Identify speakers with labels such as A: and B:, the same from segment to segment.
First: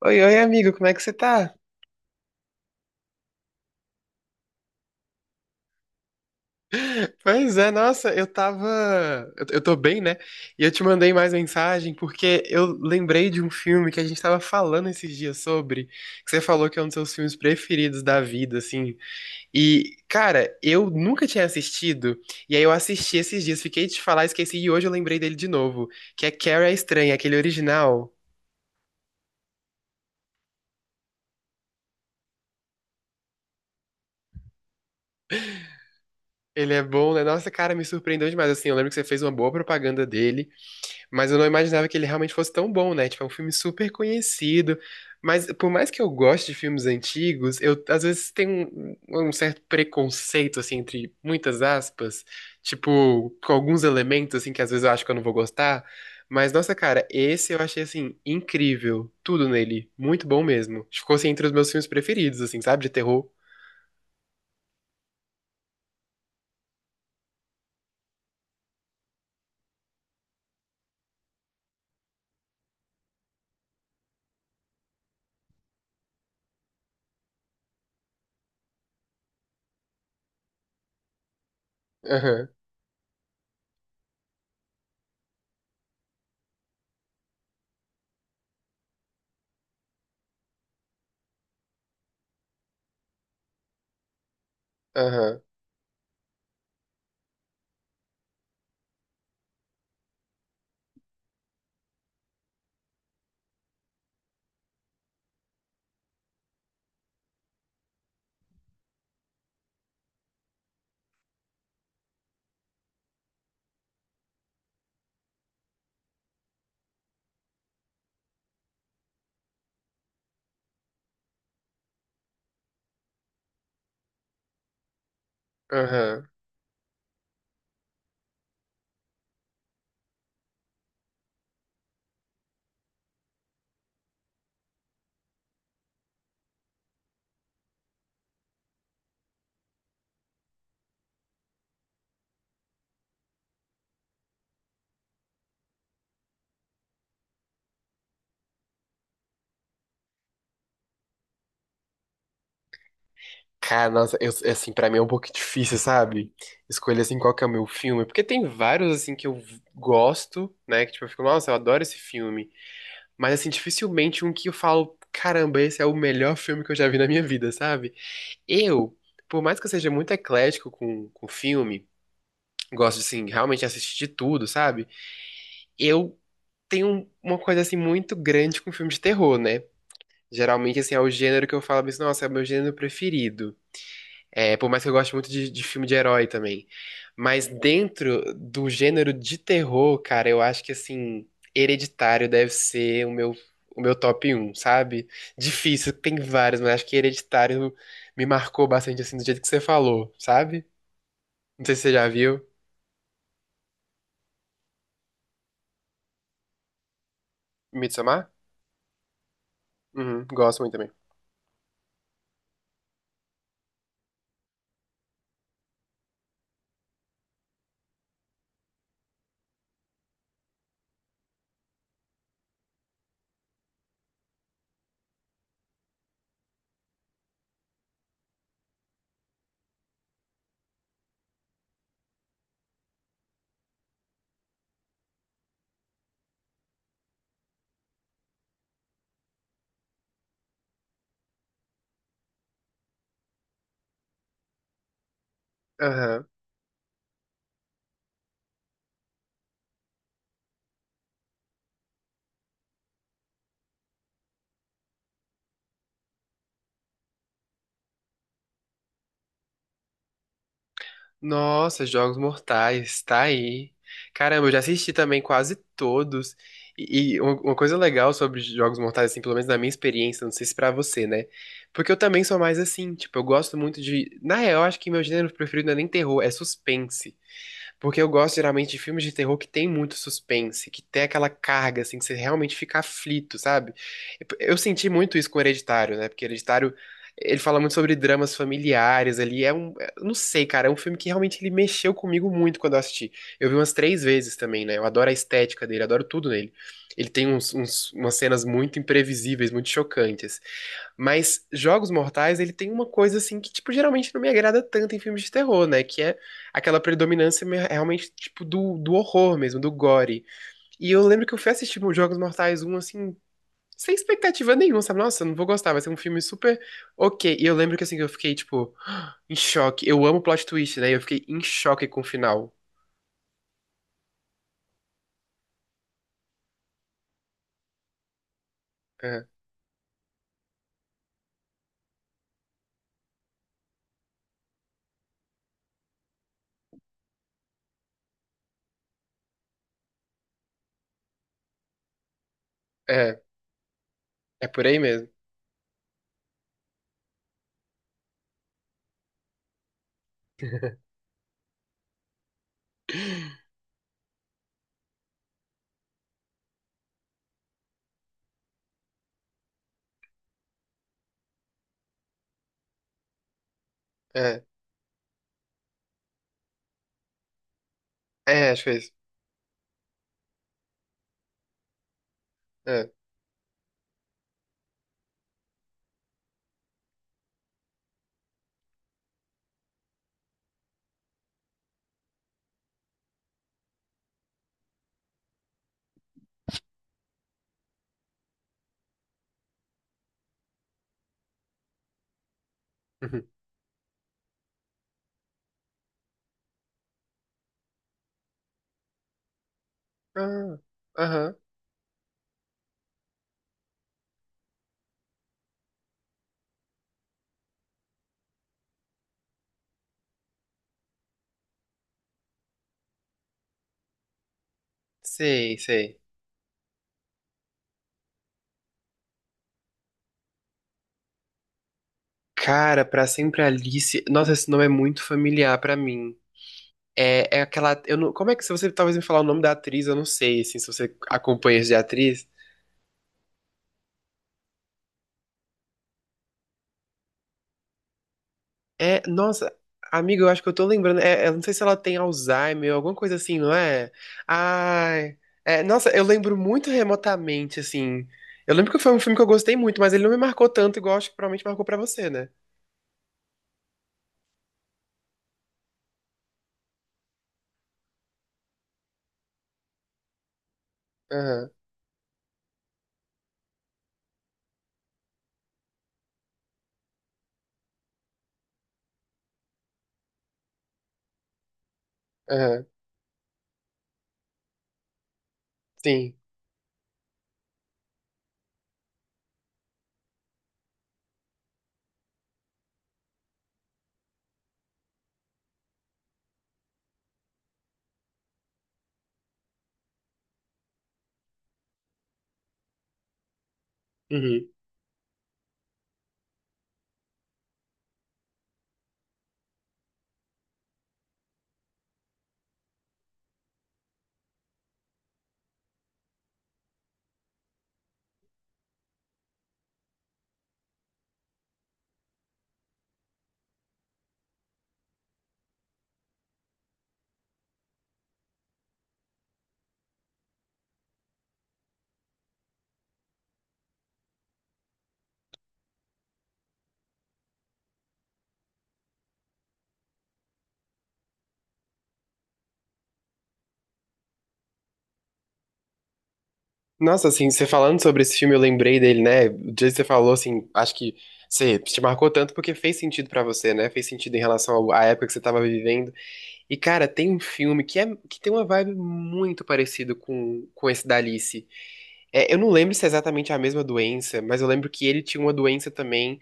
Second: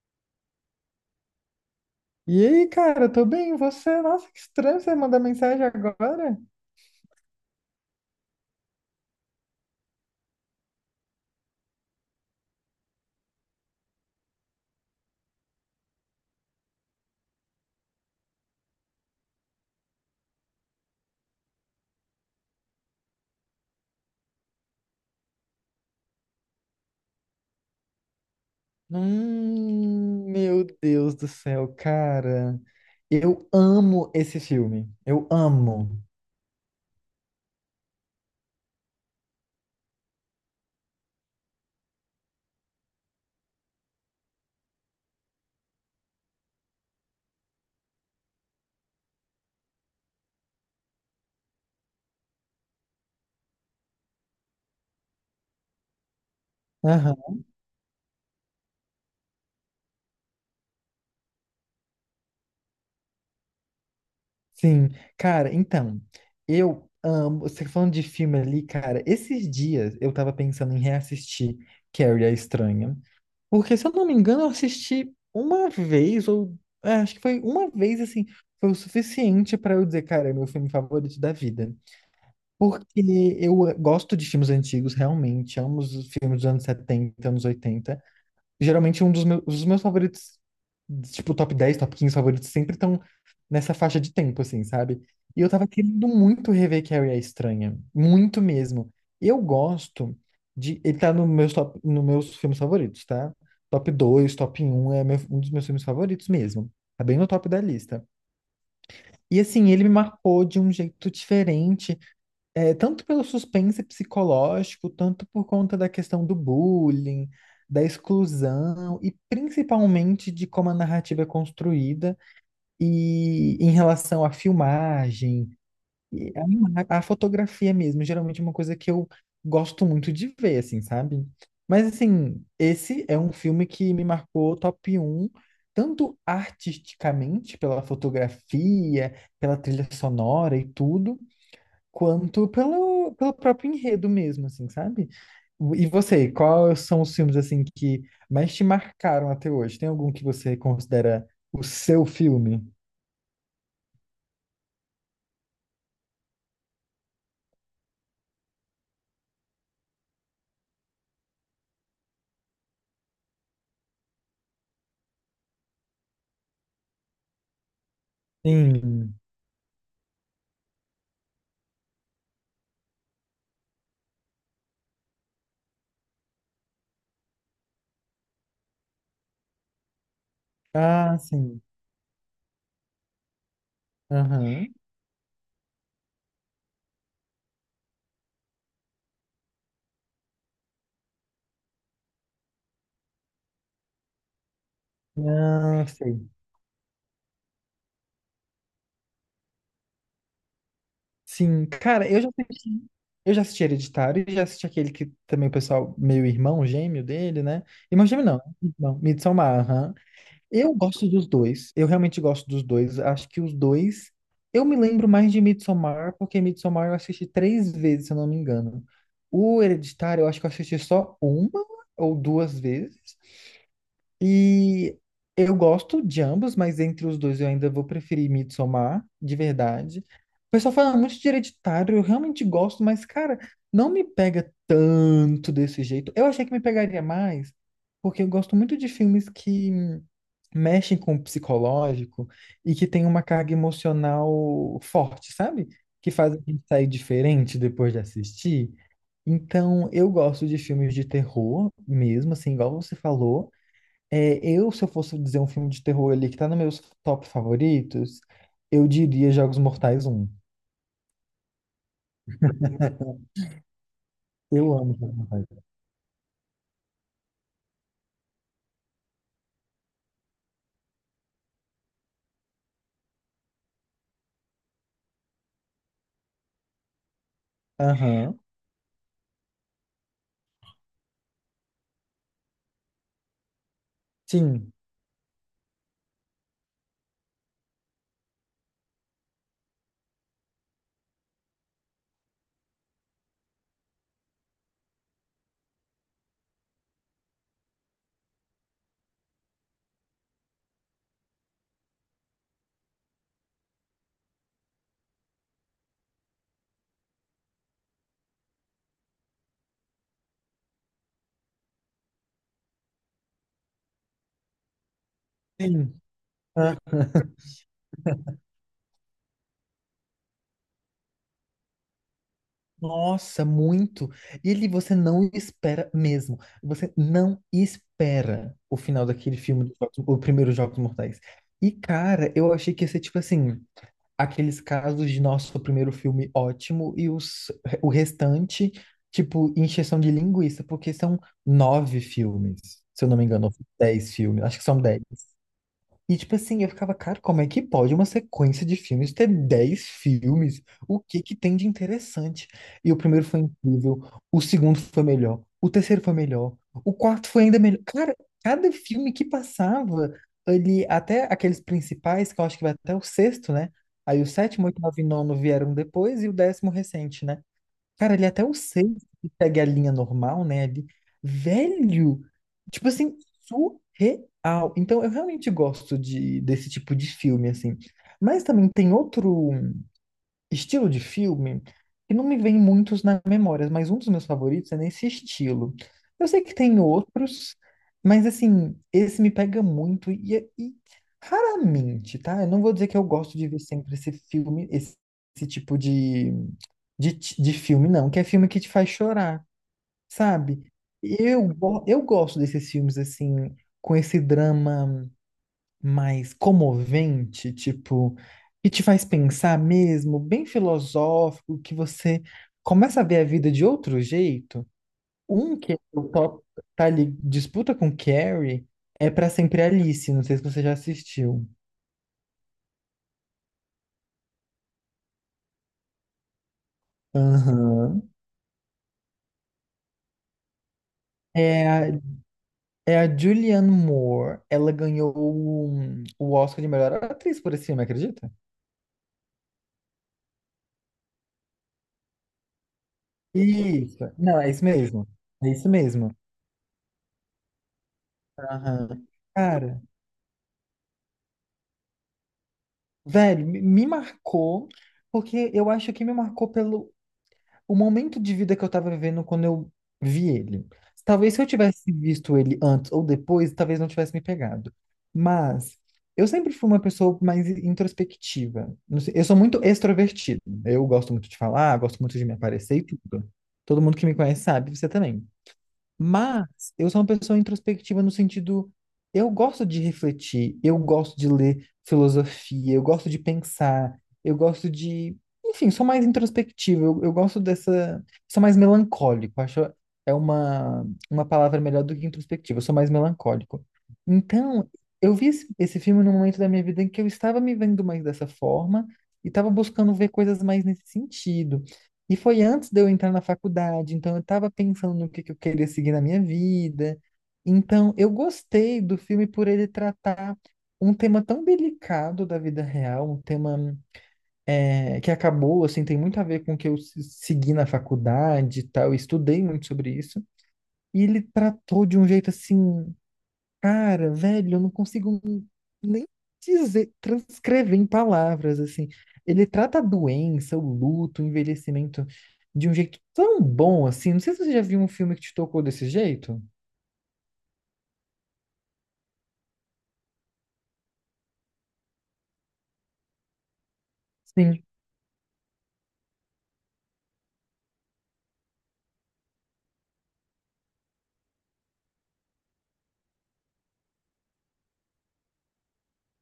A: Oi, oi, amigo, como é que você tá?
B: E aí, cara, tô bem, e você? Nossa, que estranho você mandar mensagem agora.
A: Pois é, nossa, eu tava. Eu tô bem, né? E eu te mandei mais mensagem porque eu lembrei de um filme que a gente tava falando esses dias sobre, que você falou que é um dos seus filmes preferidos da vida, assim. E, cara, eu nunca tinha assistido, e aí eu assisti esses dias, fiquei de te falar, esqueci, e hoje eu lembrei dele de novo, que é Carrie a Estranha, aquele original.
B: Meu Deus do céu, cara. Eu amo esse filme. Eu amo.
A: Ele é bom, né? Nossa, cara, me surpreendeu demais. Assim, eu lembro que você fez uma boa propaganda dele. Mas eu não imaginava que ele realmente fosse tão bom, né? Tipo, é um filme super conhecido. Mas por mais que eu goste de filmes antigos, eu às vezes tenho um certo preconceito, assim, entre muitas aspas, tipo, com alguns elementos, assim, que às vezes eu acho que eu não vou gostar. Mas, nossa, cara,
B: Aham,
A: esse eu achei, assim, incrível. Tudo nele. Muito bom mesmo. Ficou, assim, entre os meus filmes preferidos, assim, sabe? De terror.
B: sim. Cara, então, eu amo. Você falando de filme ali, cara, esses dias eu tava pensando em reassistir Carrie a Estranha. Porque, se eu não me engano, eu assisti uma vez, ou acho que foi uma vez assim, foi o suficiente pra eu dizer, cara, é meu filme favorito da vida.
A: Aham,
B: Porque eu gosto de filmes antigos, realmente. Amo os filmes dos anos 70, anos 80. Geralmente, os meus favoritos, tipo, top 10, top 15 favoritos, sempre estão nessa faixa de tempo, assim, sabe? E
A: aham,
B: eu tava querendo muito rever Carrie a Estranha. Muito mesmo. Eu gosto de. Ele tá no meus top, no meus filmes favoritos, tá? Top dois, top um é um dos meus filmes favoritos mesmo. Tá bem no top da lista. E assim, ele me marcou de um jeito diferente, tanto pelo suspense psicológico, tanto por conta da questão do bullying, da exclusão e principalmente de como a narrativa é construída e em relação à filmagem,
A: aham.
B: e a fotografia mesmo, geralmente é uma coisa que eu gosto muito de ver, assim, sabe? Mas assim, esse é um filme que me marcou top um, tanto artisticamente, pela fotografia, pela trilha sonora e tudo, quanto pelo, pelo próprio enredo mesmo, assim, sabe? E você, quais são os filmes, assim, que mais te marcaram até hoje? Tem algum que você considera o seu filme?
A: Cara, nossa, eu, assim, pra mim é um pouco difícil, sabe? Escolher, assim, qual que é o meu filme. Porque tem vários, assim, que eu gosto, né? Que, tipo, eu fico, nossa, eu adoro esse filme. Mas, assim, dificilmente um que eu falo, caramba, esse é o melhor filme que eu já vi na minha vida, sabe? Eu,
B: Sim.
A: por mais que eu seja muito eclético com filme, gosto de, assim, realmente assistir de tudo, sabe? Eu tenho um, uma coisa, assim, muito grande com filme de terror, né? Geralmente, assim, é o
B: Ah,
A: gênero que
B: sim.
A: eu falo, mas, nossa, é o meu gênero preferido. É,
B: Aham.
A: por mais que eu goste muito de filme de herói também. Mas dentro do gênero de terror, cara, eu acho que, assim, Hereditário deve ser o meu top um, sabe?
B: Ah,
A: Difícil, tem
B: sei.
A: vários, mas acho que Hereditário me marcou bastante, assim, do jeito que você falou, sabe?
B: Sim,
A: Não sei se você já
B: cara,
A: viu
B: eu já assisti Hereditário e já assisti aquele que também o pessoal, meio irmão, gêmeo dele, né? Irmão gêmeo
A: Midsommar?
B: não, irmão, Midsommar, aham.
A: Uhum, gosto muito
B: Eu
A: também.
B: gosto dos dois. Eu realmente gosto dos dois. Acho que os dois. Eu me lembro mais de Midsommar, porque Midsommar eu assisti 3 vezes, se eu não me engano. O Hereditário, eu acho que eu assisti só uma ou duas vezes. E eu gosto de ambos, mas entre os dois eu ainda vou preferir Midsommar, de verdade. O pessoal fala muito de Hereditário, eu realmente gosto, mas, cara, não me pega tanto desse jeito. Eu achei que me pegaria mais, porque eu gosto muito de filmes que mexem com o psicológico e que tem uma carga emocional forte, sabe? Que
A: Aham.
B: faz a gente sair diferente depois de assistir. Então, eu gosto de filmes de terror mesmo, assim, igual você falou. É, eu, se eu fosse dizer um filme de terror ali que tá nos meus top favoritos, eu diria Jogos Mortais um.
A: Nossa, Jogos Mortais, tá aí. Caramba, eu já
B: Eu
A: assisti
B: amo Jogos
A: também quase
B: Mortais.
A: todos. E uma coisa legal sobre Jogos Mortais, assim, pelo menos na minha experiência, não sei se pra você, né? Porque eu também sou mais assim, tipo, eu gosto muito de. Na real, eu acho que meu gênero preferido não é nem terror, é suspense. Porque eu gosto
B: Aham.
A: geralmente de filmes de terror que tem muito suspense, que tem aquela carga, assim, que você realmente fica aflito, sabe? Eu
B: Sim,
A: senti muito isso com Hereditário, né? Porque Hereditário, ele fala muito sobre dramas familiares ali. É um. É, eu não sei, cara, é um filme que realmente ele mexeu comigo muito quando eu assisti. Eu vi umas três vezes também, né? Eu adoro a estética dele, adoro tudo nele. Ele tem umas cenas muito imprevisíveis, muito chocantes. Mas Jogos Mortais, ele tem uma coisa assim que, tipo, geralmente não me agrada tanto em filmes de terror, né? Que é aquela predominância realmente, tipo, do horror mesmo, do gore. E eu lembro que eu fui assistir os Jogos Mortais um assim, sem expectativa nenhuma, sabe? Nossa, eu não vou gostar, vai ser um
B: sim.
A: filme super
B: Ah,
A: ok. E eu lembro que, assim, eu fiquei, tipo, em choque. Eu amo plot twist, né? Eu fiquei em choque com o final.
B: nossa, muito. E ele você não espera mesmo. Você não espera o final
A: É,
B: daquele filme, do o primeiro Jogos Mortais. E, cara, eu achei que ia ser tipo assim, aqueles casos de nosso primeiro filme ótimo e os, o restante, tipo, encheção de linguiça, porque são nove filmes, se eu não
A: é,
B: me engano, ou 10 filmes,
A: é
B: acho que
A: por aí
B: são 10.
A: mesmo.
B: E tipo assim, eu ficava, cara, como é que pode uma sequência de filmes ter 10 filmes? O que que tem de interessante? E o primeiro foi incrível, o segundo foi melhor, o terceiro foi melhor, o quarto foi ainda melhor. Cara, cada filme que passava ali, até aqueles principais, que eu acho que vai até o sexto, né? Aí o
A: É,
B: sétimo, oito, nove e nono vieram depois e o décimo recente, né? Cara, ele é até
A: é,
B: o
A: acho que é isso.
B: 6 que segue a linha normal, né? Ali. Velho! Tipo
A: É.
B: assim, surreal. Então, eu realmente gosto de, desse tipo de filme, assim. Mas também tem outro estilo de filme que não me vem muitos na memória, mas um dos meus favoritos é nesse estilo. Eu sei que tem outros, mas assim, esse me pega muito e raramente, tá? Eu não vou dizer que eu
A: Uhum.
B: gosto de ver sempre esse filme, esse tipo de filme, não, que é filme que te faz chorar,
A: Ah,
B: sabe?
A: aham.
B: Eu gosto desses filmes, assim, com esse drama mais comovente, tipo, que te faz pensar mesmo, bem filosófico, que você começa a ver a vida de outro jeito.
A: Sei,
B: Um que
A: sei.
B: o top tá ali, disputa com Carrie, é Pra Sempre Alice, não sei se você já assistiu.
A: Cara, Pra Sempre Alice. Nossa, esse nome é muito familiar pra mim. É, é aquela. Eu
B: Aham.
A: não, como é que se você talvez me falar o nome da atriz, eu não sei, assim, se você acompanha isso de
B: É,
A: atriz.
B: é a Julianne Moore. Ela ganhou o Oscar de melhor atriz por esse filme, acredita?
A: É, nossa, amiga, eu acho que eu tô lembrando. É, eu não sei se ela tem Alzheimer, alguma coisa assim, não é?
B: Isso. Não, é isso mesmo.
A: Ai.
B: É
A: É,
B: isso
A: nossa, eu
B: mesmo.
A: lembro muito remotamente, assim. Eu lembro que foi um
B: Aham.
A: filme que eu gostei muito,
B: Cara,
A: mas ele não me marcou tanto, igual acho que provavelmente marcou pra você, né?
B: velho, me marcou, porque eu acho que me marcou pelo o momento de vida que eu estava vivendo quando eu vi ele. Talvez se eu
A: Aham,
B: tivesse visto ele antes ou depois, talvez não tivesse me pegado. Mas eu sempre fui uma pessoa mais introspectiva. Não sei, eu sou muito extrovertido. Eu gosto muito de falar, gosto muito de me
A: aham,
B: aparecer e tudo. Todo mundo que me conhece sabe, você também.
A: sim.
B: Mas eu sou uma pessoa introspectiva no sentido, eu gosto de refletir, eu gosto de ler filosofia, eu gosto de pensar, eu gosto de, enfim, sou mais introspectivo, eu gosto dessa, sou mais melancólico, acho é uma palavra melhor do que introspectivo, eu sou mais melancólico.
A: Uhum.
B: Então, eu vi esse, esse filme num momento da minha vida em que eu estava me vendo mais dessa forma e estava buscando ver coisas mais nesse sentido. E foi antes de eu entrar na faculdade, então eu estava pensando no que eu queria seguir na minha vida. Então, eu gostei do filme por ele tratar um tema tão delicado da vida real, um tema que acabou, assim, tem muito a ver com o que eu segui na faculdade e tal, eu estudei muito sobre isso. E ele tratou de um jeito, assim, cara, velho, eu não consigo nem dizer, transcrever em palavras, assim. Ele trata a doença, o luto, o envelhecimento de um jeito tão bom, assim. Não sei se você já viu um filme que te tocou desse jeito.
A: Nossa, assim, você falando sobre esse filme, eu lembrei dele, né? O dia que você falou, assim, acho que você te marcou tanto porque fez sentido pra você, né? Fez sentido em relação
B: Sim.
A: à época que você tava vivendo. E, cara, tem um filme que, é, que tem uma vibe muito parecida com esse da Alice. É, eu não lembro se é exatamente a mesma doença, mas eu lembro que ele tinha uma doença também.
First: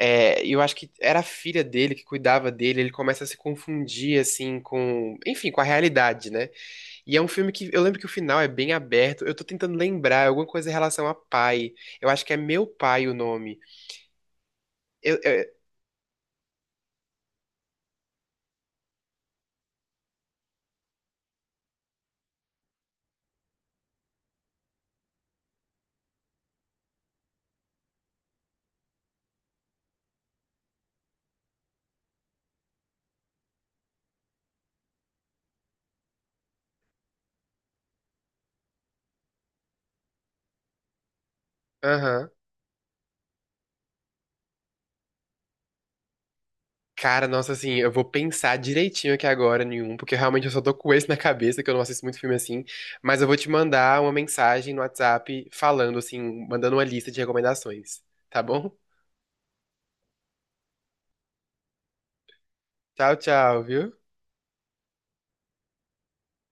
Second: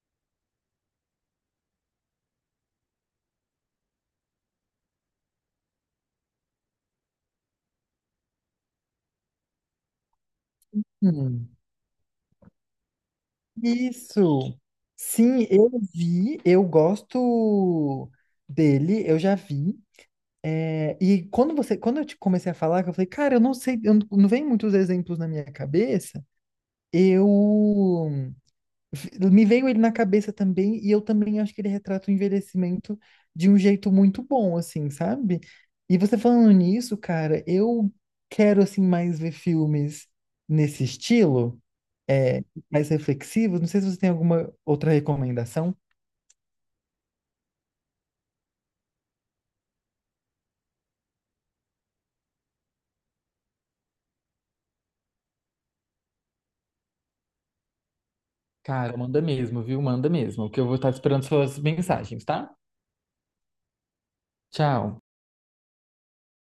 A: É, e eu acho que era a filha dele que cuidava dele. Ele começa a se confundir, assim, com, enfim, com a realidade, né? E é um filme que eu lembro que o final é bem aberto. Eu tô tentando lembrar, é alguma coisa em relação a
B: Hum.
A: pai. Eu acho que é Meu Pai o nome.
B: Isso.
A: Eu, eu-
B: Sim, eu vi, eu gosto dele, eu já vi. É, e quando quando eu te comecei a falar, que eu falei, cara, eu não sei, eu não, não vem muitos exemplos na minha cabeça. Eu Me veio ele na cabeça também, e eu também acho que ele retrata o envelhecimento de um jeito muito bom, assim, sabe? E você falando nisso, cara, eu quero, assim, mais ver filmes nesse estilo,
A: aham.
B: é, mais reflexivos. Não sei se você tem alguma outra recomendação.
A: Cara, nossa, assim, eu vou pensar direitinho aqui agora nenhum, porque realmente eu só tô com esse na cabeça, que eu não assisto muito filme assim. Mas eu vou te mandar uma mensagem no WhatsApp falando, assim, mandando uma lista de recomendações. Tá bom?
B: Cara, manda mesmo, viu? Manda mesmo, que eu vou estar esperando suas mensagens, tá?
A: Tchau, tchau, viu?
B: Tchau.